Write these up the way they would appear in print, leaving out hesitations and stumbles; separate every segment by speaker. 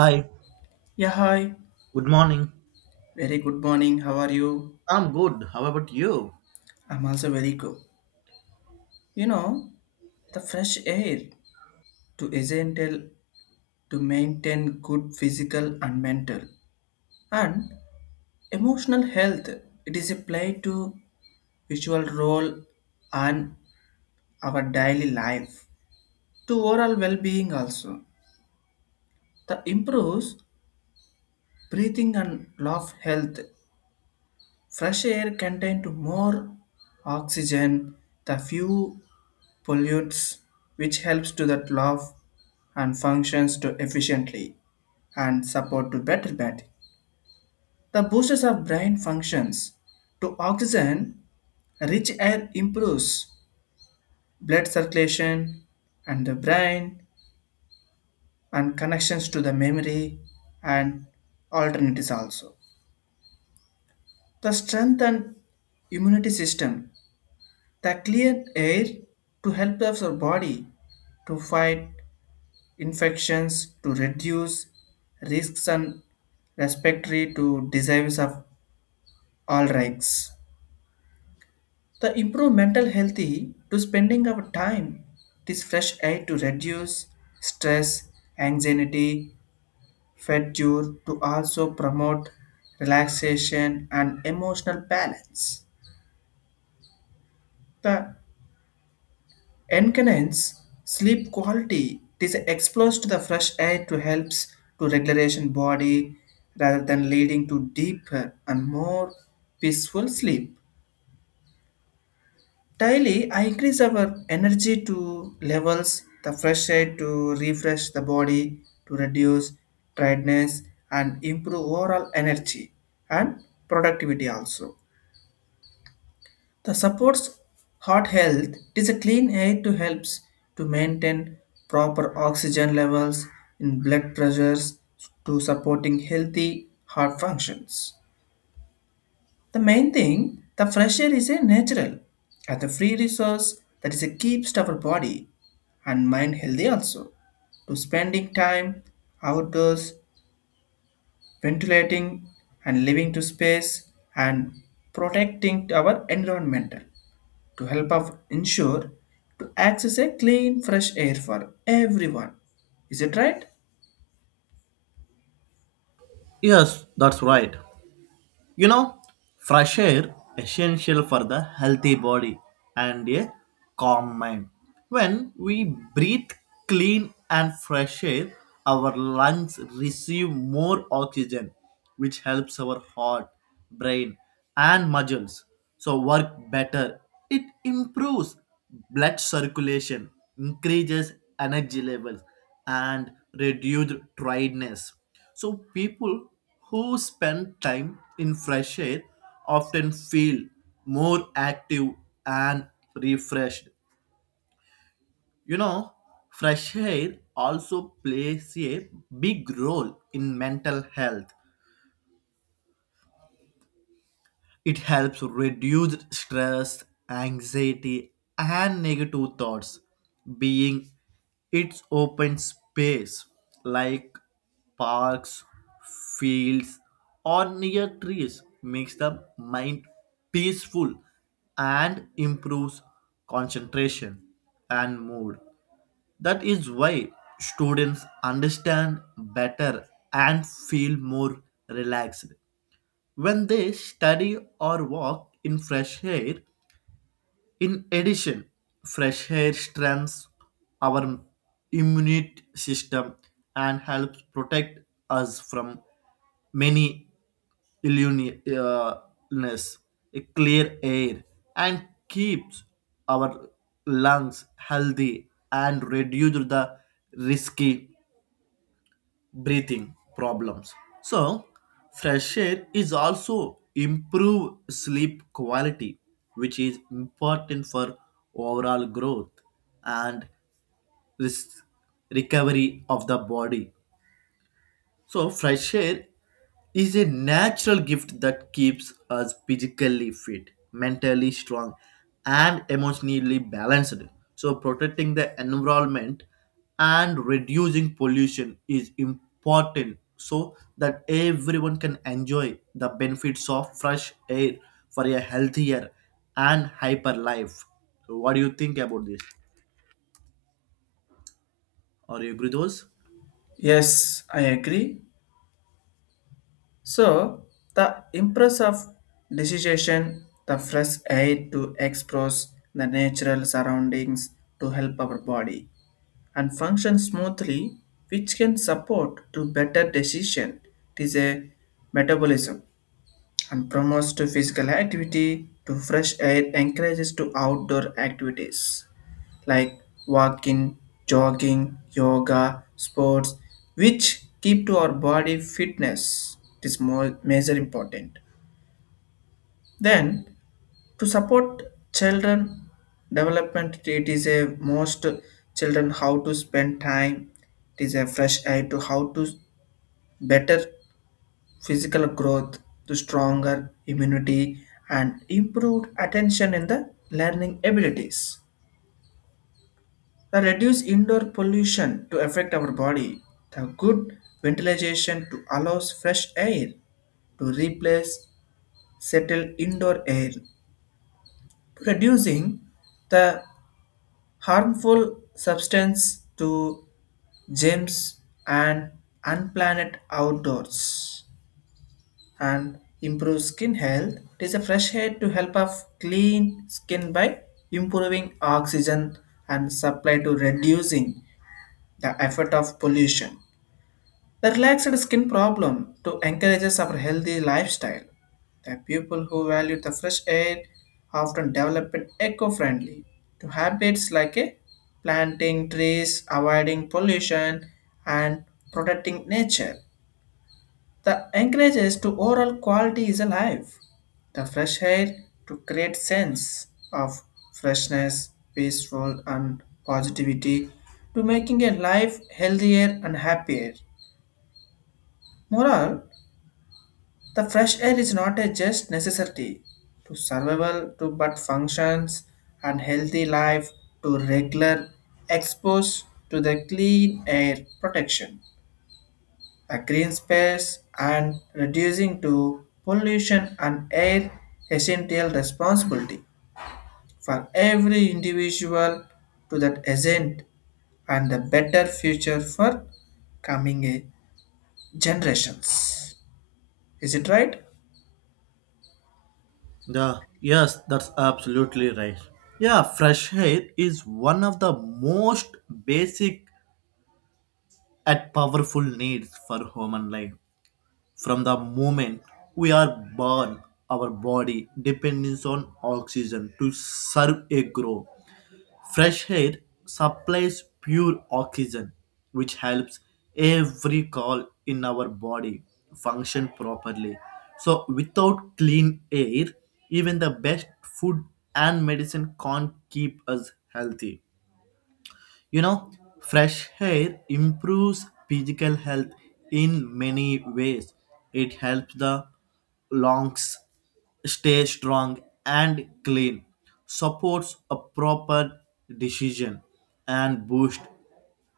Speaker 1: Hi,
Speaker 2: Yeah, hi.
Speaker 1: good morning.
Speaker 2: Very good morning. How are you?
Speaker 1: I'm good. How about you?
Speaker 2: I'm also very good. You know, the fresh air to essential to maintain good physical and mental and emotional health. It is a play to visual role and our daily life to overall well-being also. The improves breathing and love health. Fresh air contain to more oxygen, the few pollutes, which helps to that love and functions to efficiently and support to better batting. The boosters of brain functions to oxygen, rich air improves blood circulation and the brain and connections to the memory and alternatives also. The strength and immunity system, the clear air to help us our body to fight infections to reduce risks and respiratory to diseases of all ranks. The improve mental healthy to spending our time this fresh air to reduce stress, anxiety, fatigue to also promote relaxation and emotional balance. The enhance sleep quality. It is exposed to the fresh air to helps to regulation body rather than leading to deeper and more peaceful sleep. Daily, I increase our energy to levels, the fresh air to refresh the body, to reduce tiredness and improve overall energy and productivity also. The supports heart health, it is a clean air to helps to maintain proper oxygen levels in blood pressures to supporting healthy heart functions. The main thing, the fresh air is a natural as a free resource that is a keeps our body and mind healthy also. To spending time outdoors, ventilating and living to space and protecting our environmental to help us ensure to access a clean fresh air for everyone. Is it right?
Speaker 1: Yes, that's right. You know, fresh air essential for the healthy body and a calm mind. When we breathe clean and fresh air, our lungs receive more oxygen, which helps our heart, brain, and muscles so work better. It improves blood circulation, increases energy levels, and reduces tiredness. So people who spend time in fresh air often feel more active and refreshed. You know, fresh air also plays a big role in mental health. It helps reduce stress, anxiety, and negative thoughts. Being its open space like parks, fields, or near trees makes the mind peaceful and improves concentration and mood. That is why students understand better and feel more relaxed when they study or walk in fresh air. In addition, fresh air strengthens our immune system and helps protect us from many illuni- uh, illness, a clear air, and keeps our lungs healthy and reduce the risky breathing problems. So, fresh air is also improve sleep quality, which is important for overall growth and risk recovery of the body. So, fresh air is a natural gift that keeps us physically fit, mentally strong, and emotionally balanced. So, protecting the environment and reducing pollution is important so that everyone can enjoy the benefits of fresh air for a healthier and hyper life. So, what do you think about this? Are you agree with those?
Speaker 2: Yes, I agree. So, the impress of decision, the fresh air to explore the natural surroundings to help our body and function smoothly, which can support to better decision. It is a metabolism and promotes to physical activity, to fresh air encourages to outdoor activities like walking, jogging, yoga, sports, which keep to our body fitness. It is more major important. Then to support children development, it is a most children how to spend time, it is a fresh air to how to better physical growth to stronger immunity and improved attention in the learning abilities. The reduce indoor pollution to affect our body. The good ventilation to allows fresh air to replace settled indoor air. Reducing the harmful substance to germs and unplanned outdoors. And improve skin health. It is a fresh air to help us clean skin by improving oxygen and supply to reducing the effect of pollution. The relaxed skin problem to encourages our healthy lifestyle. The people who value the fresh air often develop it eco-friendly to habits like a planting trees, avoiding pollution, and protecting nature. The encourages to oral quality is alive. The fresh air to create sense of freshness, peaceful and positivity to making a life healthier and happier. Moral, the fresh air is not a just necessity to survival to but functions and healthy life to regular expose to the clean air protection, a green space, and reducing to pollution and air, essential responsibility for every individual to that agent and the better future for coming generations. Is it right?
Speaker 1: Yes, that's absolutely right. Yeah, fresh air is one of the most basic and powerful needs for human life. From the moment we are born, our body depends on oxygen to serve a growth. Fresh air supplies pure oxygen, which helps every cell in our body function properly. So, without clean air, even the best food and medicine can't keep us healthy. You know, fresh air improves physical health in many ways. It helps the lungs stay strong and clean, supports a proper decision, and boost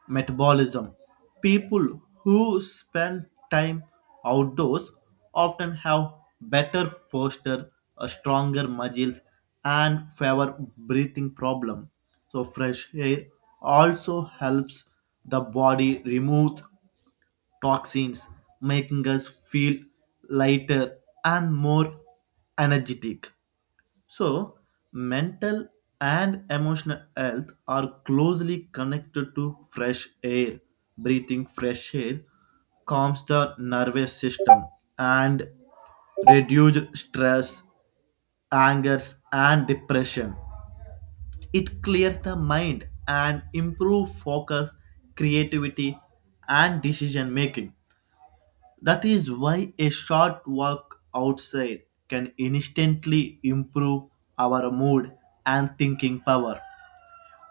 Speaker 1: metabolism. People who spend time outdoors often have better posture, a stronger muscles, and fewer breathing problem. So fresh air also helps the body remove toxins, making us feel lighter and more energetic. So, mental and emotional health are closely connected to fresh air. Breathing fresh air calms the nervous system and reduces stress, anger, and depression. It clears the mind and improves focus, creativity, and decision making. That is why a short walk outside can instantly improve our mood and thinking power.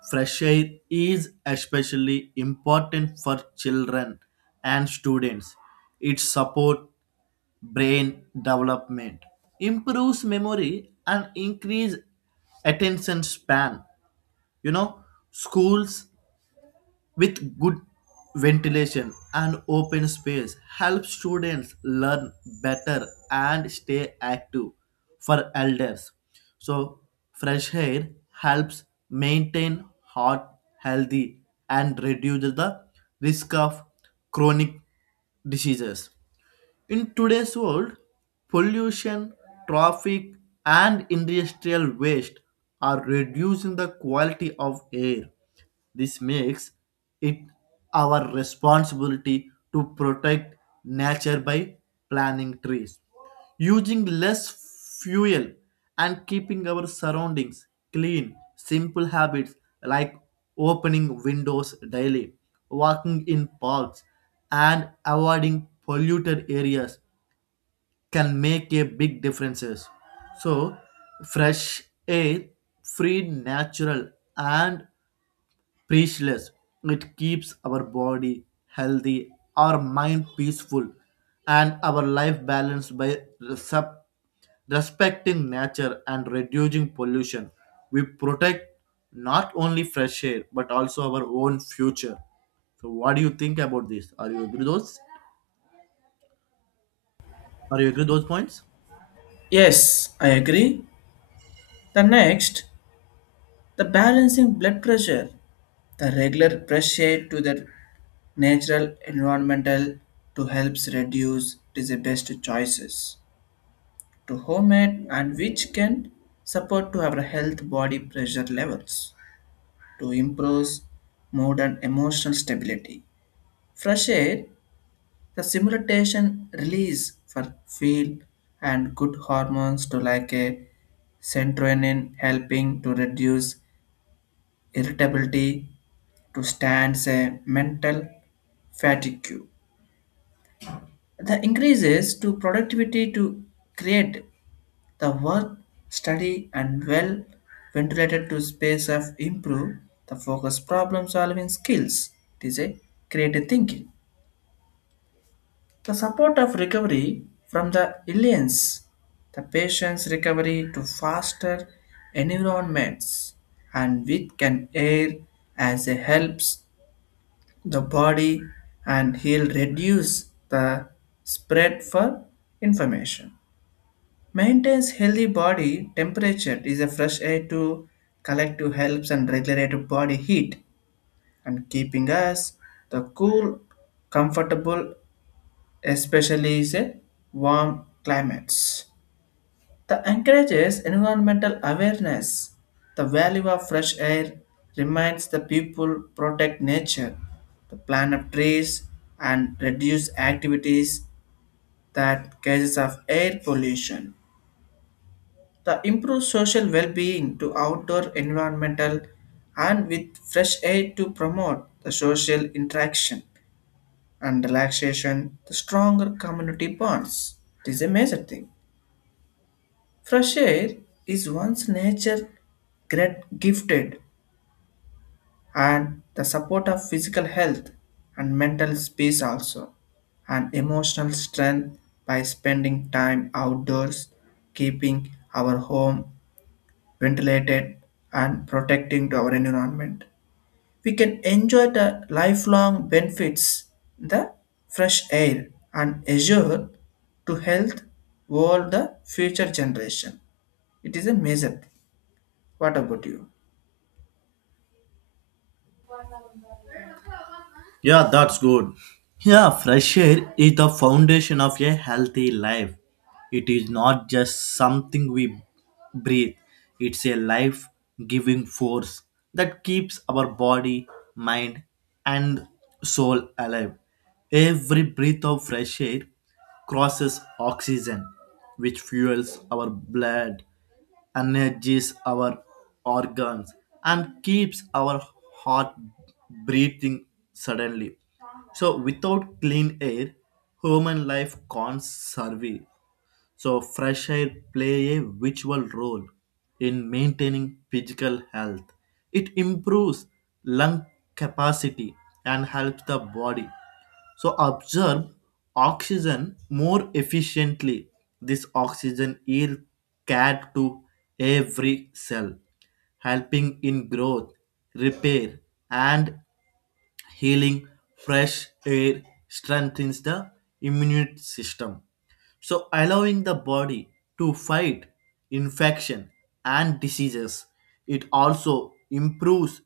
Speaker 1: Fresh air is especially important for children and students. It supports brain development, improves memory, and increases attention span. You know, schools with good ventilation and open space help students learn better and stay active. For elders, so fresh air helps maintain heart healthy and reduces the risk of chronic diseases. In today's world, pollution, traffic, and industrial waste are reducing the quality of air. This makes it our responsibility to protect nature by planting trees, using less fuel, and keeping our surroundings clean. Simple habits like opening windows daily, walking in parks, and avoiding polluted areas can make a big differences. So fresh air, free, natural, and priceless, it keeps our body healthy, our mind peaceful, and our life balanced by sup- respecting nature and reducing pollution. We protect not only fresh air but also our own future. So what do you think about this? Are you agree those? Are you agree those points?
Speaker 2: Yes, I agree. The next, the balancing blood pressure, the regular pressure to the natural environmental to helps reduce, it is the best choices to homemade and which can support to our health body pressure levels to improve mood and emotional stability. Fresh air, the simulation release for feel and good hormones to like a serotonin helping to reduce irritability to stand a mental fatigue. The increases to productivity to create the work, study, and well ventilated to space have improved the focus problem solving skills. It is a creative thinking. The support of recovery from the aliens, the patient's recovery to faster environments, and with can air as it helps the body and he'll reduce the spread for information. Maintains healthy body temperature is a fresh air to collective helps and regulate body heat and keeping us the cool, comfortable, especially is a warm climates. The encourages environmental awareness. The value of fresh air reminds the people protect nature, the plant of trees and reduce activities that causes of air pollution. The improved social well-being to outdoor environmental and with fresh air to promote the social interaction and relaxation, the stronger community bonds. It is a major thing. Fresh air is one's nature great gifted and the support of physical health and mental peace also and emotional strength by spending time outdoors, keeping our home ventilated, and protecting to our environment. We can enjoy the lifelong benefits, the fresh air, and assure to health all the future generation. It is a major thing. What about you?
Speaker 1: Yeah, that's good. Yeah, fresh air is the foundation of a healthy life. It is not just something we breathe, it's a life giving force that keeps our body, mind, and soul alive. Every breath of fresh air crosses oxygen, which fuels our blood, energies our organs, and keeps our heart breathing suddenly. So, without clean air, human life can't survive. So, fresh air play a vital role in maintaining physical health. It improves lung capacity and helps the body so absorb oxygen more efficiently. This oxygen is carried to every cell, helping in growth, repair, and healing. Fresh air strengthens the immune system, so allowing the body to fight infection and diseases. It also improves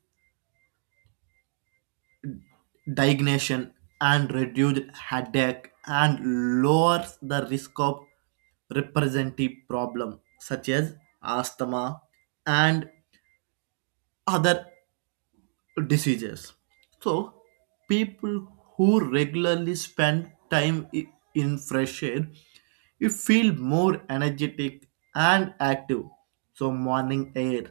Speaker 1: digestion and reduces headache and lowers the risk of representative problem such as asthma and other diseases. So, people who regularly spend time in fresh air, you feel more energetic and active. So, morning air,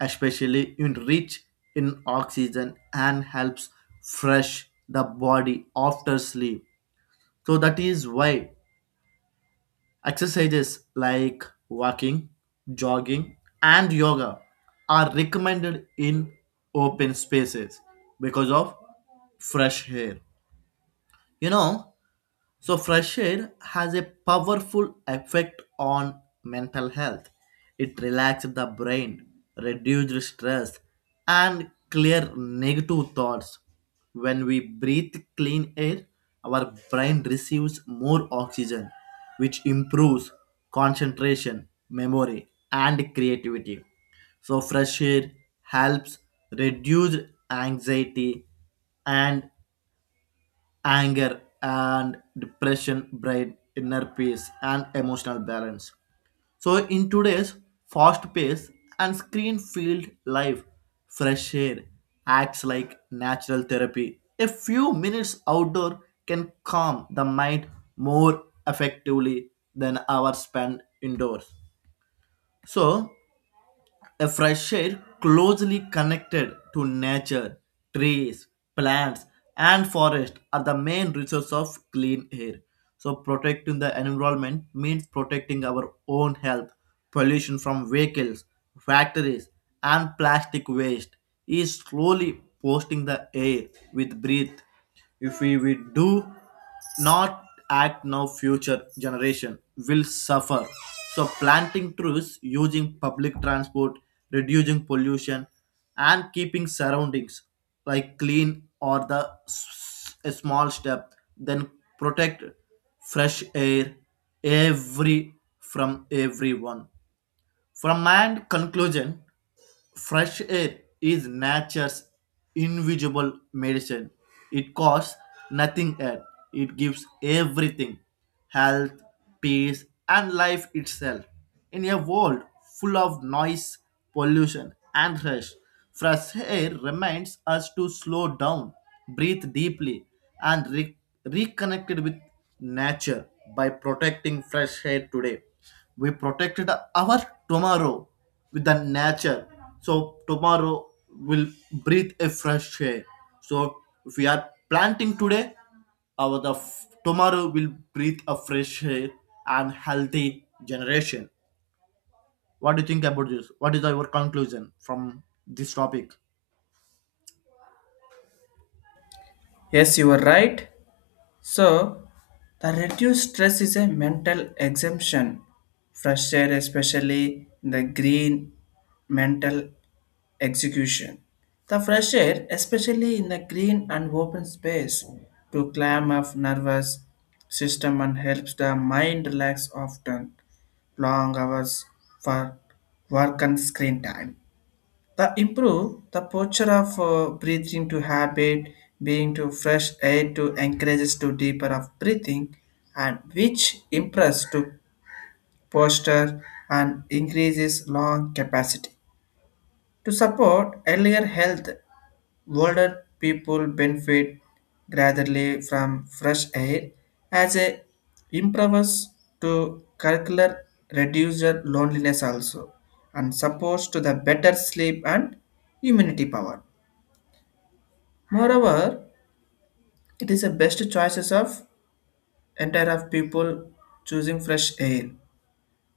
Speaker 1: especially in rich in oxygen, and helps fresh the body after sleep. So that is why exercises like walking, jogging, and yoga are recommended in open spaces because of fresh air. You know, so, fresh air has a powerful effect on mental health. It relaxes the brain, reduces stress, and clear negative thoughts. When we breathe clean air, our brain receives more oxygen, which improves concentration, memory, and creativity. So, fresh air helps reduce anxiety and anger and depression, brain inner peace and emotional balance. So in today's fast paced and screen filled life, fresh air acts like natural therapy. A few minutes outdoor can calm the mind more effectively than hours spent indoors. So a fresh air closely connected to nature, trees, plants, and forest are the main resource of clean air. So, protecting the environment means protecting our own health. Pollution from vehicles, factories, and plastic waste is slowly posting the air with breath. If we, we do not act now, future generation will suffer. So planting trees, using public transport, reducing pollution, and keeping surroundings like clean, or the a small step then protect fresh air every from everyone. From my end conclusion, fresh air is nature's invisible medicine. It costs nothing yet. It gives everything: health, peace, and life itself. In a world full of noise, pollution, and rush, fresh air reminds us to slow down, breathe deeply, and reconnect with nature by protecting fresh air today. We protected our tomorrow with the nature, so tomorrow will breathe a fresh air. So if we are planting today, our tomorrow will breathe a fresh air and healthy generation. What do you think about this? What is your conclusion from this topic?
Speaker 2: Yes, you are right. So, the reduced stress is a mental exemption. Fresh air, especially in the green mental execution. The fresh air, especially in the green and open space, to clam up nervous system and helps the mind relax often long hours for work and screen time. The improve the posture of breathing to habit, being to fresh air to encourages to deeper of breathing and which improves to posture and increases lung capacity to support earlier health. Older people benefit gradually from fresh air as a improves to curricular reduce your loneliness also and supports to the better sleep and immunity power. Moreover, it is the best choices of entire of people choosing fresh air.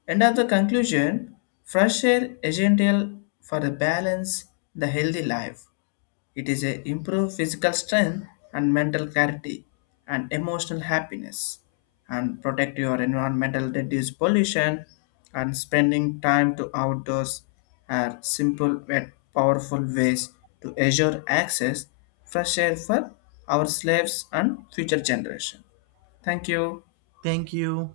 Speaker 2: End of the conclusion, fresh air essential for the balance, the healthy life. It is a improve physical strength and mental clarity and emotional happiness and protect your environmental reduce pollution and spending time to outdoors are simple yet powerful ways to assure access fresh air for our slaves and future generation. Thank you.
Speaker 1: Thank you.